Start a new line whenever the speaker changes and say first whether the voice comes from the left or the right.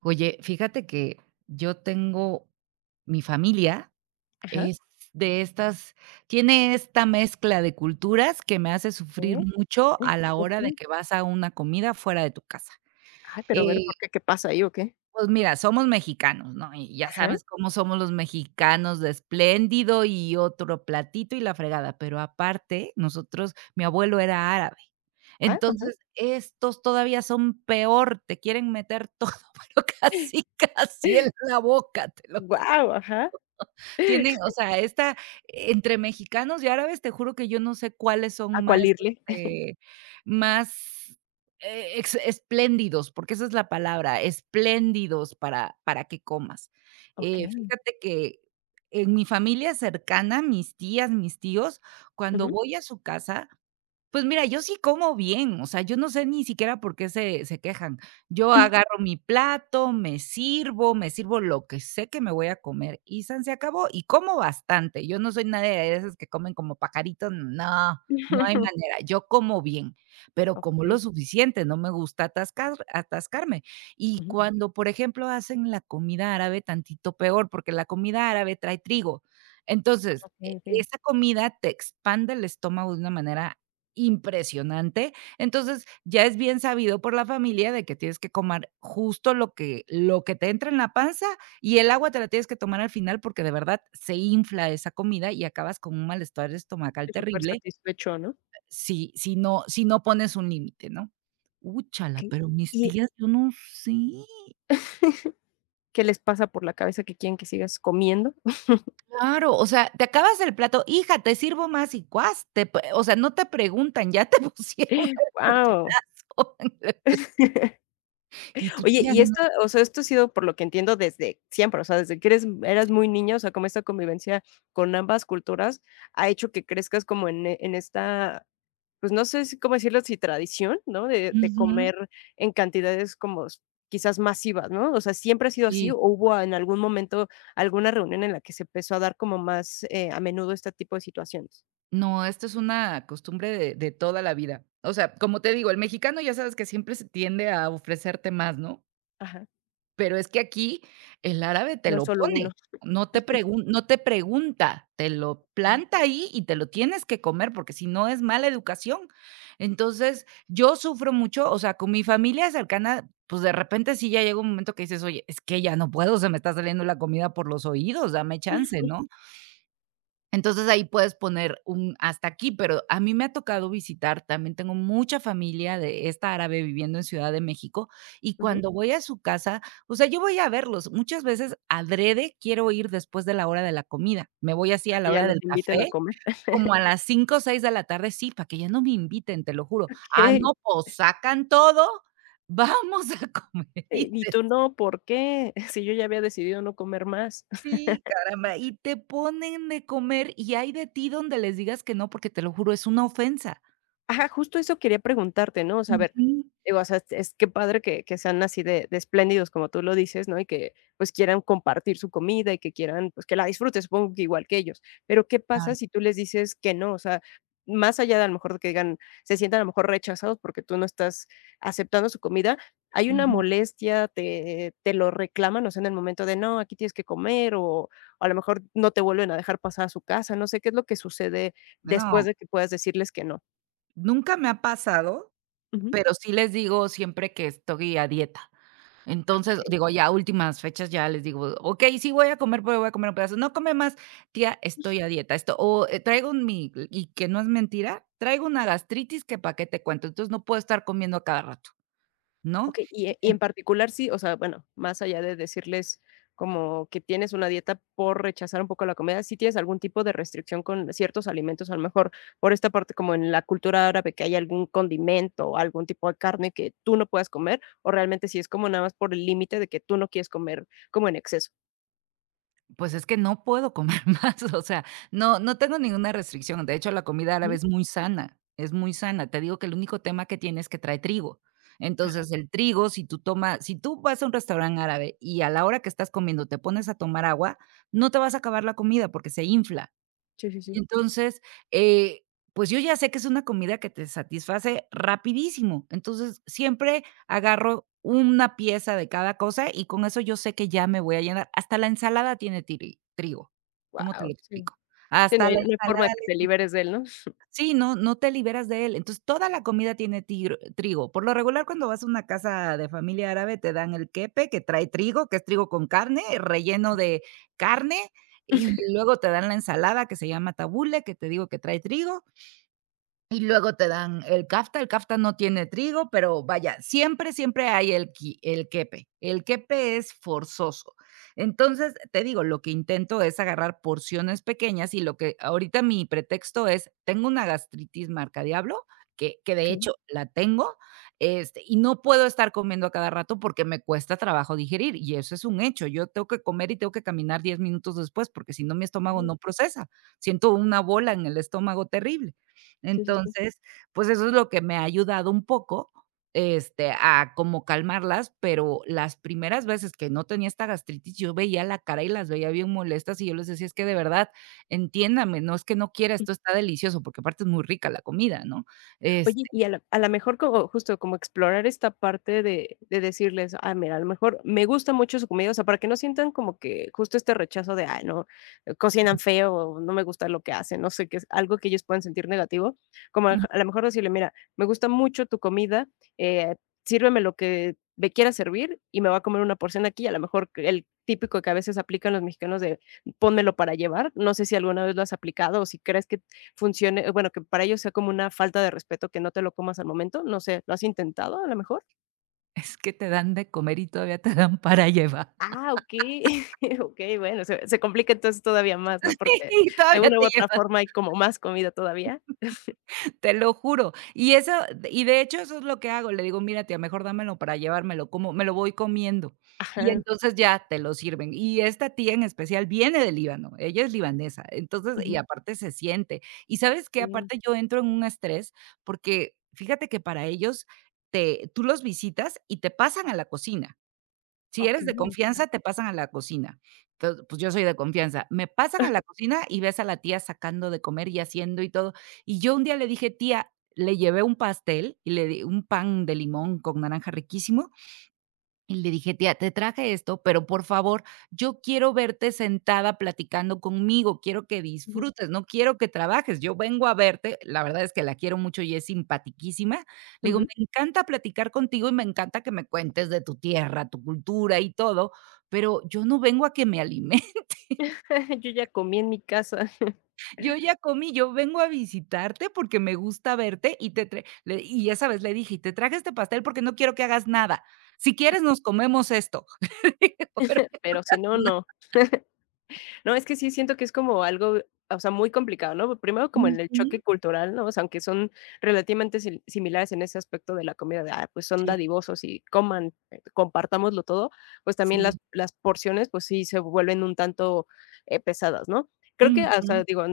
right: Oye, fíjate que yo tengo mi familia
left: Ajá.
right: es de estas tiene esta mezcla de culturas que me hace sufrir
left: ¿Qué?
right: mucho
left: Uy,
right: a la
left: ¿por
right: hora de
left: qué?
right: que vas a una comida fuera de tu casa.
left: Ay, pero a ver,
right: Eh
left: ¿por qué? ¿Qué pasa ahí o qué?
right: pues mira, somos mexicanos, ¿no? Y ya
left: Ajá.
right: sabes cómo somos los mexicanos de espléndido y otro platito y la fregada, pero aparte nosotros mi abuelo era árabe.
left: Ah, ajá.
right: Entonces, estos todavía son peor, te quieren meter todo, pero casi, casi en la boca, te lo ju
left: Guau, ajá.
right: tienen, o sea, esta entre mexicanos y árabes, te juro que yo no sé cuáles
left: ¿A
right: son más,
left: cuál irle?
right: más, ex espléndidos, porque esa es la palabra, espléndidos para que comas.
left: Okey.
right: Fíjate que en mi familia cercana, mis tías, mis tíos, cuando
left: Ujú.
right: voy a su casa, pues mira, yo sí como bien, o sea, yo no sé ni siquiera por qué se quejan. Yo agarro mi plato, me sirvo lo que sé que me voy a comer y san se acabó, y como bastante. Yo no soy nadie de esas que comen como pajaritos, no, no hay manera. Yo como bien, pero como lo
left: Okey.
right: suficiente, no me gusta atascarme. Y
left: Ujú.
right: cuando, por ejemplo, hacen la comida árabe, tantito peor, porque la comida árabe trae trigo. Entonces, e
left: Okey, okey.
right: esa comida te expande el estómago de una manera impresionante. Entonces, ya es bien sabido por la familia de que tienes que comer justo lo que te entra en la panza y el agua te la tienes que tomar al final, porque de verdad se infla esa comida y acabas con un malestar estomacal
left: Y
right: terrible
left: supersatisfecho, ¿no?
right: si no si no pones un límite, ¿no? Úchala,
left: Okey.
right: pero mis
left: Y
right: tías, yo no sé.
left: ¿Qué les pasa por la cabeza que quieren que sigas comiendo?
right: Claro, o sea, te acabas el plato: "Hija, te sirvo más", y cuas, te p o sea, no te preguntan, ya te pusieron el
left: Guau.
right: cucharazo. Y tu
left: Oye,
right: tía
left: y
right: no.
left: esto, o sea, esto ha sido, por lo que entiendo, desde siempre, o sea, desde que eres eras
right: Sí.
left: muy niña, o sea, como esta convivencia con ambas culturas ha hecho que crezcas como en esta, pues, no sé si cómo decirlo, si tradición, ¿no? De
right: Ujú.
left: comer en cantidades como s, quizás masivas, ¿no? O sea, ¿siempre ha sido así
right: Sí.
left: o hubo en algún momento alguna reunión en la que se empezó a dar como más, a menudo este tipo de situaciones?
right: No, esto es una costumbre de toda la vida. O sea, como te digo, el mexicano ya sabes que siempre se tiende a ofrecerte más, ¿no?
left: Ajá,
right: Pero es que aquí el árabe te
left: no es
right: lo
left: solo
right: pone,
left: uno.
right: no te pregun no te pregunta, te lo
left: Okey.
right: planta ahí y te lo tienes que comer, porque si no es mala educación. Entonces, yo sufro mucho, o sea, con mi familia cercana, pues, de repente sí ya llega un momento que dices: "Oye, es que ya no puedo, se me está saliendo la comida por los oídos, dame chance", ¿no? Entonces, ahí puedes poner un hasta aquí, pero a mí me ha tocado visitar, también tengo mucha familia de esta árabe viviendo en Ciudad de México, y
left: Ujú,
right: cuando voy a su casa, o sea, yo voy a verlos, muchas veces adrede quiero ir después de la hora de la comida, me voy así a
left: para que
right: la
left: ya
right: hora
left: no
right: del
left: te inviten a
right: café,
left: comer.
right: como a las 5 o 6 de la tarde, sí, para que ya no me inviten, te lo juro. Ah,
left: Okey.
right: no, pues sacan todo, vamos a comer
left: ¿Y tú no, ¿por qué? Si yo ya había decidido no comer más.
right: Sí, caramba, y te ponen de comer, y hay de ti donde les digas que no, porque te lo juro, es una ofensa.
left: Ajá, justo eso quería preguntarte, ¿no? O sea, a ver,
right: Ujú.
left: digo, o sea, es qué padre que sean así de espléndidos, como tú lo dices, ¿no? Y que, pues, quieran compartir su comida y que quieran, pues, que la disfruten, supongo que igual que ellos. Pero ¿qué pasa
right: Claro.
left: si tú les dices que no? O sea, más allá de, a lo mejor, de que digan, se sientan a lo mejor rechazados porque tú no estás aceptando su comida, ¿hay una
right: Ujú.
left: molestia? ¿Te lo reclaman? O sea, en el momento de: "No, aquí tienes que comer", o a lo mejor no te vuelven a dejar pasar a su casa, no sé, ¿qué es lo que sucede
right: No,
left: después de que puedas decirles que no?
right: nunca me ha pasado,
left: Ujú.
right: pero sí les digo siempre que estoy a dieta. Entonces,
left: Okey,
right: digo, ya a últimas fechas ya les digo: "Okey, sí voy a comer, pero voy a comer un pedazo". "No, come más". "Tía, estoy a dieta". Esto o, traigo un mi y que no es mentira, traigo una gastritis que para qué te cuento, entonces no puedo estar comiendo a cada rato, ¿no?
left: okey. Y en particular sí, o sea, bueno, más allá de decirles como que tienes una dieta por rechazar un poco la comida, ¿sí tienes algún tipo de restricción con ciertos alimentos? A lo mejor por esta parte, como en la cultura árabe, que hay algún condimento o algún tipo de carne que tú no puedas comer, o realmente si es como nada más por el límite de que tú no quieres comer como en exceso.
right: Pues es que no puedo comer más, o sea, no tengo ninguna restricción. De hecho, la comida árabe
left: Ujú.
right: es muy sana, es muy sana. Te digo que el único tema que tiene es que trae trigo.
left: Ajá.
right: Entonces, el trigo, si tú vas a un restaurante árabe y a la hora que estás comiendo te pones a tomar agua, no te vas a acabar la comida porque se infla.
left: Sí, sí,
right: Y
left: sí.
right: entonces, eh, pues, yo ya sé que es una comida que te satisface rapidísimo. Entonces, siempre agarro una pieza de cada cosa y con eso yo sé que ya me voy a llenar. Hasta la ensalada tiene tiri trigo, ¿cómo te lo
left: Wow. Sí.
right: explico?
left: Sí, no
right: Hasta
left: hay,
right: la
left: no hay forma
right: ensalada
left: de que te liberes de él, ¿no?
right: sí, no te liberas de él. Entonces, toda la comida tiene tigr trigo. Por lo regular, cuando vas a una casa de familia árabe, te dan el kepe, que trae trigo, que es trigo con carne, relleno de carne, y luego te dan la ensalada que se llama tabule, que te digo que trae trigo, y luego te dan el kafta no tiene trigo, pero vaya, siempre, siempre hay el qui el kepe. El kepe es forzoso. Entonces, te digo, lo que intento es agarrar porciones pequeñas y lo que ahorita mi pretexto es, tengo una gastritis marca diablo que de
left: Okey,
right: hecho la tengo, y no puedo estar comiendo a cada rato porque me cuesta trabajo digerir, y eso es un hecho. Yo tengo que comer y tengo que caminar 10 minutos después, porque si no, mi estómago
left: okey.
right: no procesa. Siento una bola en el estómago terrible.
left: Sí, sí, sí.
right: Entonces, pues, eso es lo que me ha ayudado un poco, a como calmarlas, pero las primeras veces que no tenía esta gastritis, yo veía la cara y las veía bien molestas, y yo les decía: "Es que de verdad, entiéndame, no es que no quiera, esto está delicioso", porque aparte es muy rica la comida, ¿no?
left: Oye,
right: Este,
left: y a la, a lo mejor, como justo como explorar esta parte de decirles: "Ah, mira, a lo mejor me gusta mucho su comida", o sea, para que no sientan como que justo este rechazo de: "Ay, no, cocinan feo", o "No me gusta lo que hacen", no sé, que es algo que ellos puedan sentir negativo, como a
right: mm,
left: a lo mejor decirle: "Mira, me gusta mucho tu comida, eh, sírveme lo que me quiera servir y me va a comer una porción aquí", a lo mejor que el típico que a veces aplican los mexicanos de: "Pónmelo para llevar", no sé si alguna vez lo has aplicado o si crees que funcione, bueno, que para ellos sea como una falta de respeto que no te lo comas al momento, no sé, ¿lo has intentado a lo mejor?
right: es que te dan de comer y todavía te dan para llevar.
left: Ah, ok. Ok, bueno, se complica entonces todavía más, ¿no? Porque
right: y
left: de
right: todavía
left: una u
right: te
left: otra forma hay como más comida todavía.
right: Te lo juro. Y eso y de hecho, eso es lo que hago. Le digo: "Mira, tía, mejor dámelo para llevármelo, como me lo voy comiendo". Y
left: Ajá.
right: entonces ya te lo sirven. Y esta tía en especial viene del Líbano, ella es libanesa. Entonces, y
left: Ujú.
right: aparte se siente. ¿Y sabes qué?
left: Bien.
right: Aparte yo entro en un estrés, porque fíjate que para ellos te tú los visitas y te pasan a la cocina. Si eres
left: Okey.
right: de confianza, te pasan a la cocina. Entonces, pues, yo soy de confianza. Me pasan a la cocina y ves a la tía sacando de comer y haciendo y todo. Y yo un día le dije: "Tía", le llevé un pastel y le di un pan de limón con naranja riquísimo, y le dije: "Tía, te traje esto, pero por favor, yo quiero verte sentada platicando conmigo, quiero que
left: Ujú,
right: disfrutes, no quiero que trabajes, yo vengo a verte". La verdad es que la quiero mucho y es simpaticísima. Le digo: "Me
left: ujú.
right: encanta platicar contigo y me encanta que me cuentes de tu tierra, tu cultura y todo, pero yo no vengo a que me alimentes,
left: Yo ya comí en mi casa,
right: yo ya comí, yo vengo a visitarte porque me gusta verte y te tra" le y esa vez le dije: "Y te traje este pastel porque no quiero que hagas nada. Si quieres, nos comemos esto". Pero
left: pero si no, no. No, es que sí siento que es como algo, o sea, muy complicado, ¿no? Primero como en el
right: ujú.
left: choque cultural, ¿no? O sea, aunque son relativamente similares en ese aspecto de la comida, de, "Ah, pues son
right: Sí,
left: dadivosos y coman, compartámoslo todo", pues también
right: sí.
left: las porciones, pues sí se vuelven un tanto, pesadas, ¿no? Creo que, ah, o
right: Ujú,
left: sea, digo,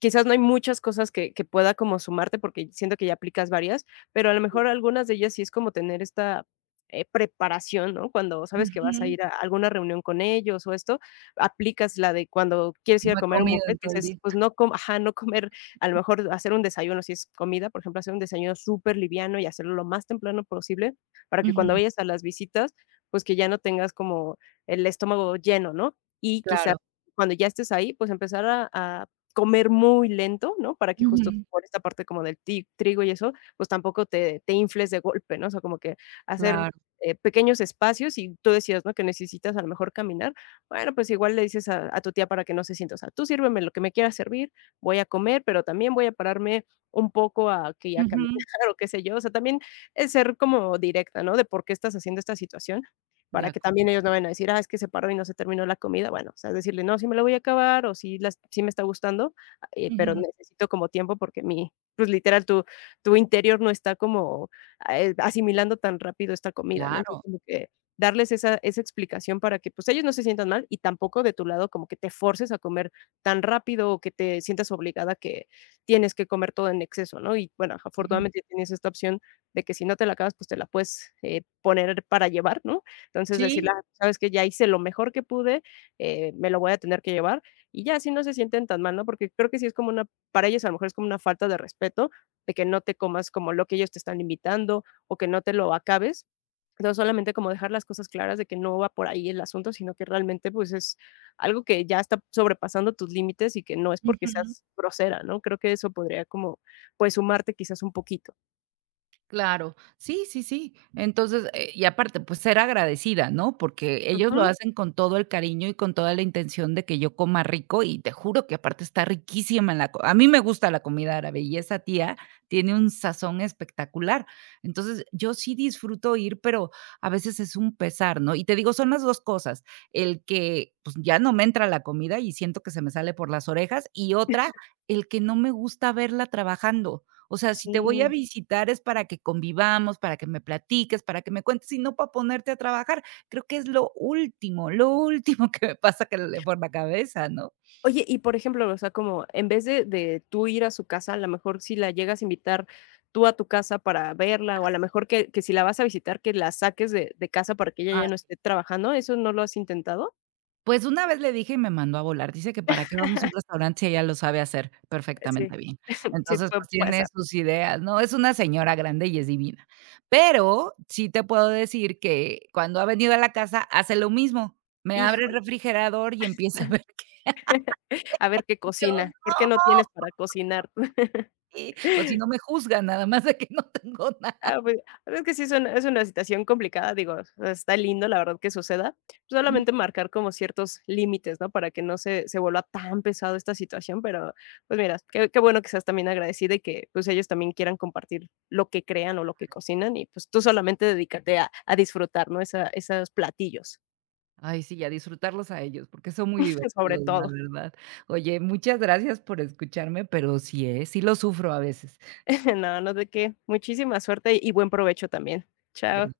left: quizás no hay muchas cosas que pueda como sumarte porque siento que ya aplicas varias, pero a lo mejor algunas de ellas sí es como tener esta, preparación, ¿no? Cuando sabes que vas a
right: ujú.
left: ir a alguna reunión con ellos o esto, aplicas la de cuando quieres ir a
right: No he
left: comer a un
right: comido
left: buffet,
right: en
left: que
right: todo el
left: dices,
right: día.
left: pues no, com, ajá, no comer, a lo mejor hacer un desayuno, si es comida, por ejemplo, hacer un desayuno súper liviano y hacerlo lo más temprano posible para que cuando
right: Ujú,
left: vayas a las visitas, pues que ya no tengas como el estómago lleno, ¿no? Y quizás
right: claro.
left: cuando ya estés ahí, pues empezar a comer muy lento, ¿no? Para que justo
right: Ujú,
left: por esta parte como del ti trigo y eso, pues tampoco te infles de golpe, ¿no? O sea, como que hacer,
right: claro.
left: pequeños espacios y tú decías, ¿no? Que necesitas a lo mejor caminar. Bueno, pues igual le dices a tu tía para que no se sienta, o sea, tú sírveme lo que me quieras servir, voy a comer, pero también voy a pararme un poco a que ya caminar
right: Ujú,
left: o qué sé yo. O sea, también es ser como directa, ¿no? De por qué estás haciendo esta situación
right: de
left: para que
right: acuerdo.
left: también ellos no vayan a decir, ah, es que se paró y no se terminó la comida. Bueno, o sea, decirle, no, sí me la voy a acabar o sí, las, sí me está gustando, ah, pero
right: Ujú,
left: necesito como tiempo porque mi, pues literal, tu interior no está como, ah, asimilando tan rápido esta comida, ¿no? Entonces,
right: claro.
left: como que darles esa, esa explicación para que pues ellos no se sientan mal y tampoco de tu lado como que te forces a comer tan rápido o que te sientas obligada que tienes que comer todo en exceso, ¿no? Y bueno,
right: Ujú.
left: afortunadamente tienes esta opción de que si no te la acabas, pues te la puedes, poner para llevar, ¿no? Entonces,
right: Sí,
left: decirle: "Ah, ¿sabes que Ya hice lo mejor que pude, me lo voy a tener que llevar", y ya así no se sienten tan mal, ¿no? Porque creo que sí es como una, para ellos a lo mejor es como una falta de respeto, de que no te comas como lo que ellos te están invitando, o que no te lo acabes. Entonces, solamente como dejar las cosas claras de que no va por ahí el asunto, sino que realmente, pues, es algo que ya está sobrepasando tus límites y que no es porque
right: ujú.
left: seas grosera, ¿no? Creo que eso podría como, pues, sumarte quizás un poquito.
right: Claro, sí, sí, sí. Entonces, y aparte, pues ser agradecida, ¿no? Porque ellos lo
left: Ujú,
right: hacen con todo el cariño y con toda la intención de que yo coma rico y te juro que aparte está riquísima la co a mí me gusta la comida árabe y esa tía tiene un sazón espectacular. Entonces, yo sí disfruto ir, pero a veces es un pesar, ¿no? Y te digo, son las 2 cosas, el que, pues, ya no me entra la comida y siento que se me sale por las orejas, y otra, el que no me gusta verla trabajando. O sea, si te voy a
left: sí.
right: visitar es para que convivamos, para que me platiques, para que me cuentes y no para ponerte a trabajar. Creo que es lo último que me pasa que le por la cabeza, ¿no?
left: Oye, y por ejemplo, o sea, como en vez de tú ir a su casa, a lo mejor si la llegas a invitar tú a tu casa para verla, o a lo
right: Así,
left: mejor que si la vas a visitar, que la saques de casa para que ella ya no
right: así.
left: esté trabajando, ¿eso no lo has intentado?
right: Pues una vez le dije y me mandó a volar. Dice que para qué vamos a un restaurante si ella lo sabe hacer
left: Sí,
right: perfectamente bien.
left: sí
right: Entonces,
left: puede
right: pues tiene
left: pasar.
right: sus ideas, ¿no? Es una señora grande y es divina. Pero sí te puedo decir que cuando ha venido a la casa hace lo mismo. Me abre el
left: Híjole,
right: refrigerador y empieza a ver
left: a ver qué
right: que yo
left: cocina, ¿por qué
right: no.
left: no tienes para cocinar?
right: Sí, o si no me juzgan, nada más de que no tengo nada.
left: Ah, pues, la verdad es que sí es una, es una situación complicada, digo, está lindo, la verdad, que suceda.
right: Mm.
left: Solamente marcar como ciertos límites, ¿no? Para que no se vuelva tan pesado esta situación, pero, pues, mira, qué qué bueno que seas también agradecida y que, pues, ellos también quieran compartir lo que crean o lo que cocinan y, pues, tú solamente dedícate a disfrutar, ¿no? Esa, esos platillos,
right: Ay, sí, y a disfrutarlos a ellos, porque son muy
left: sobre
right: divertidos, la
left: todo.
right: verdad. Oye, muchas gracias por escucharme, pero sí, ¿eh? Sí lo sufro a veces.
left: No, no, de qué. Muchísima suerte y buen provecho también.
right: Gra
left: Chao.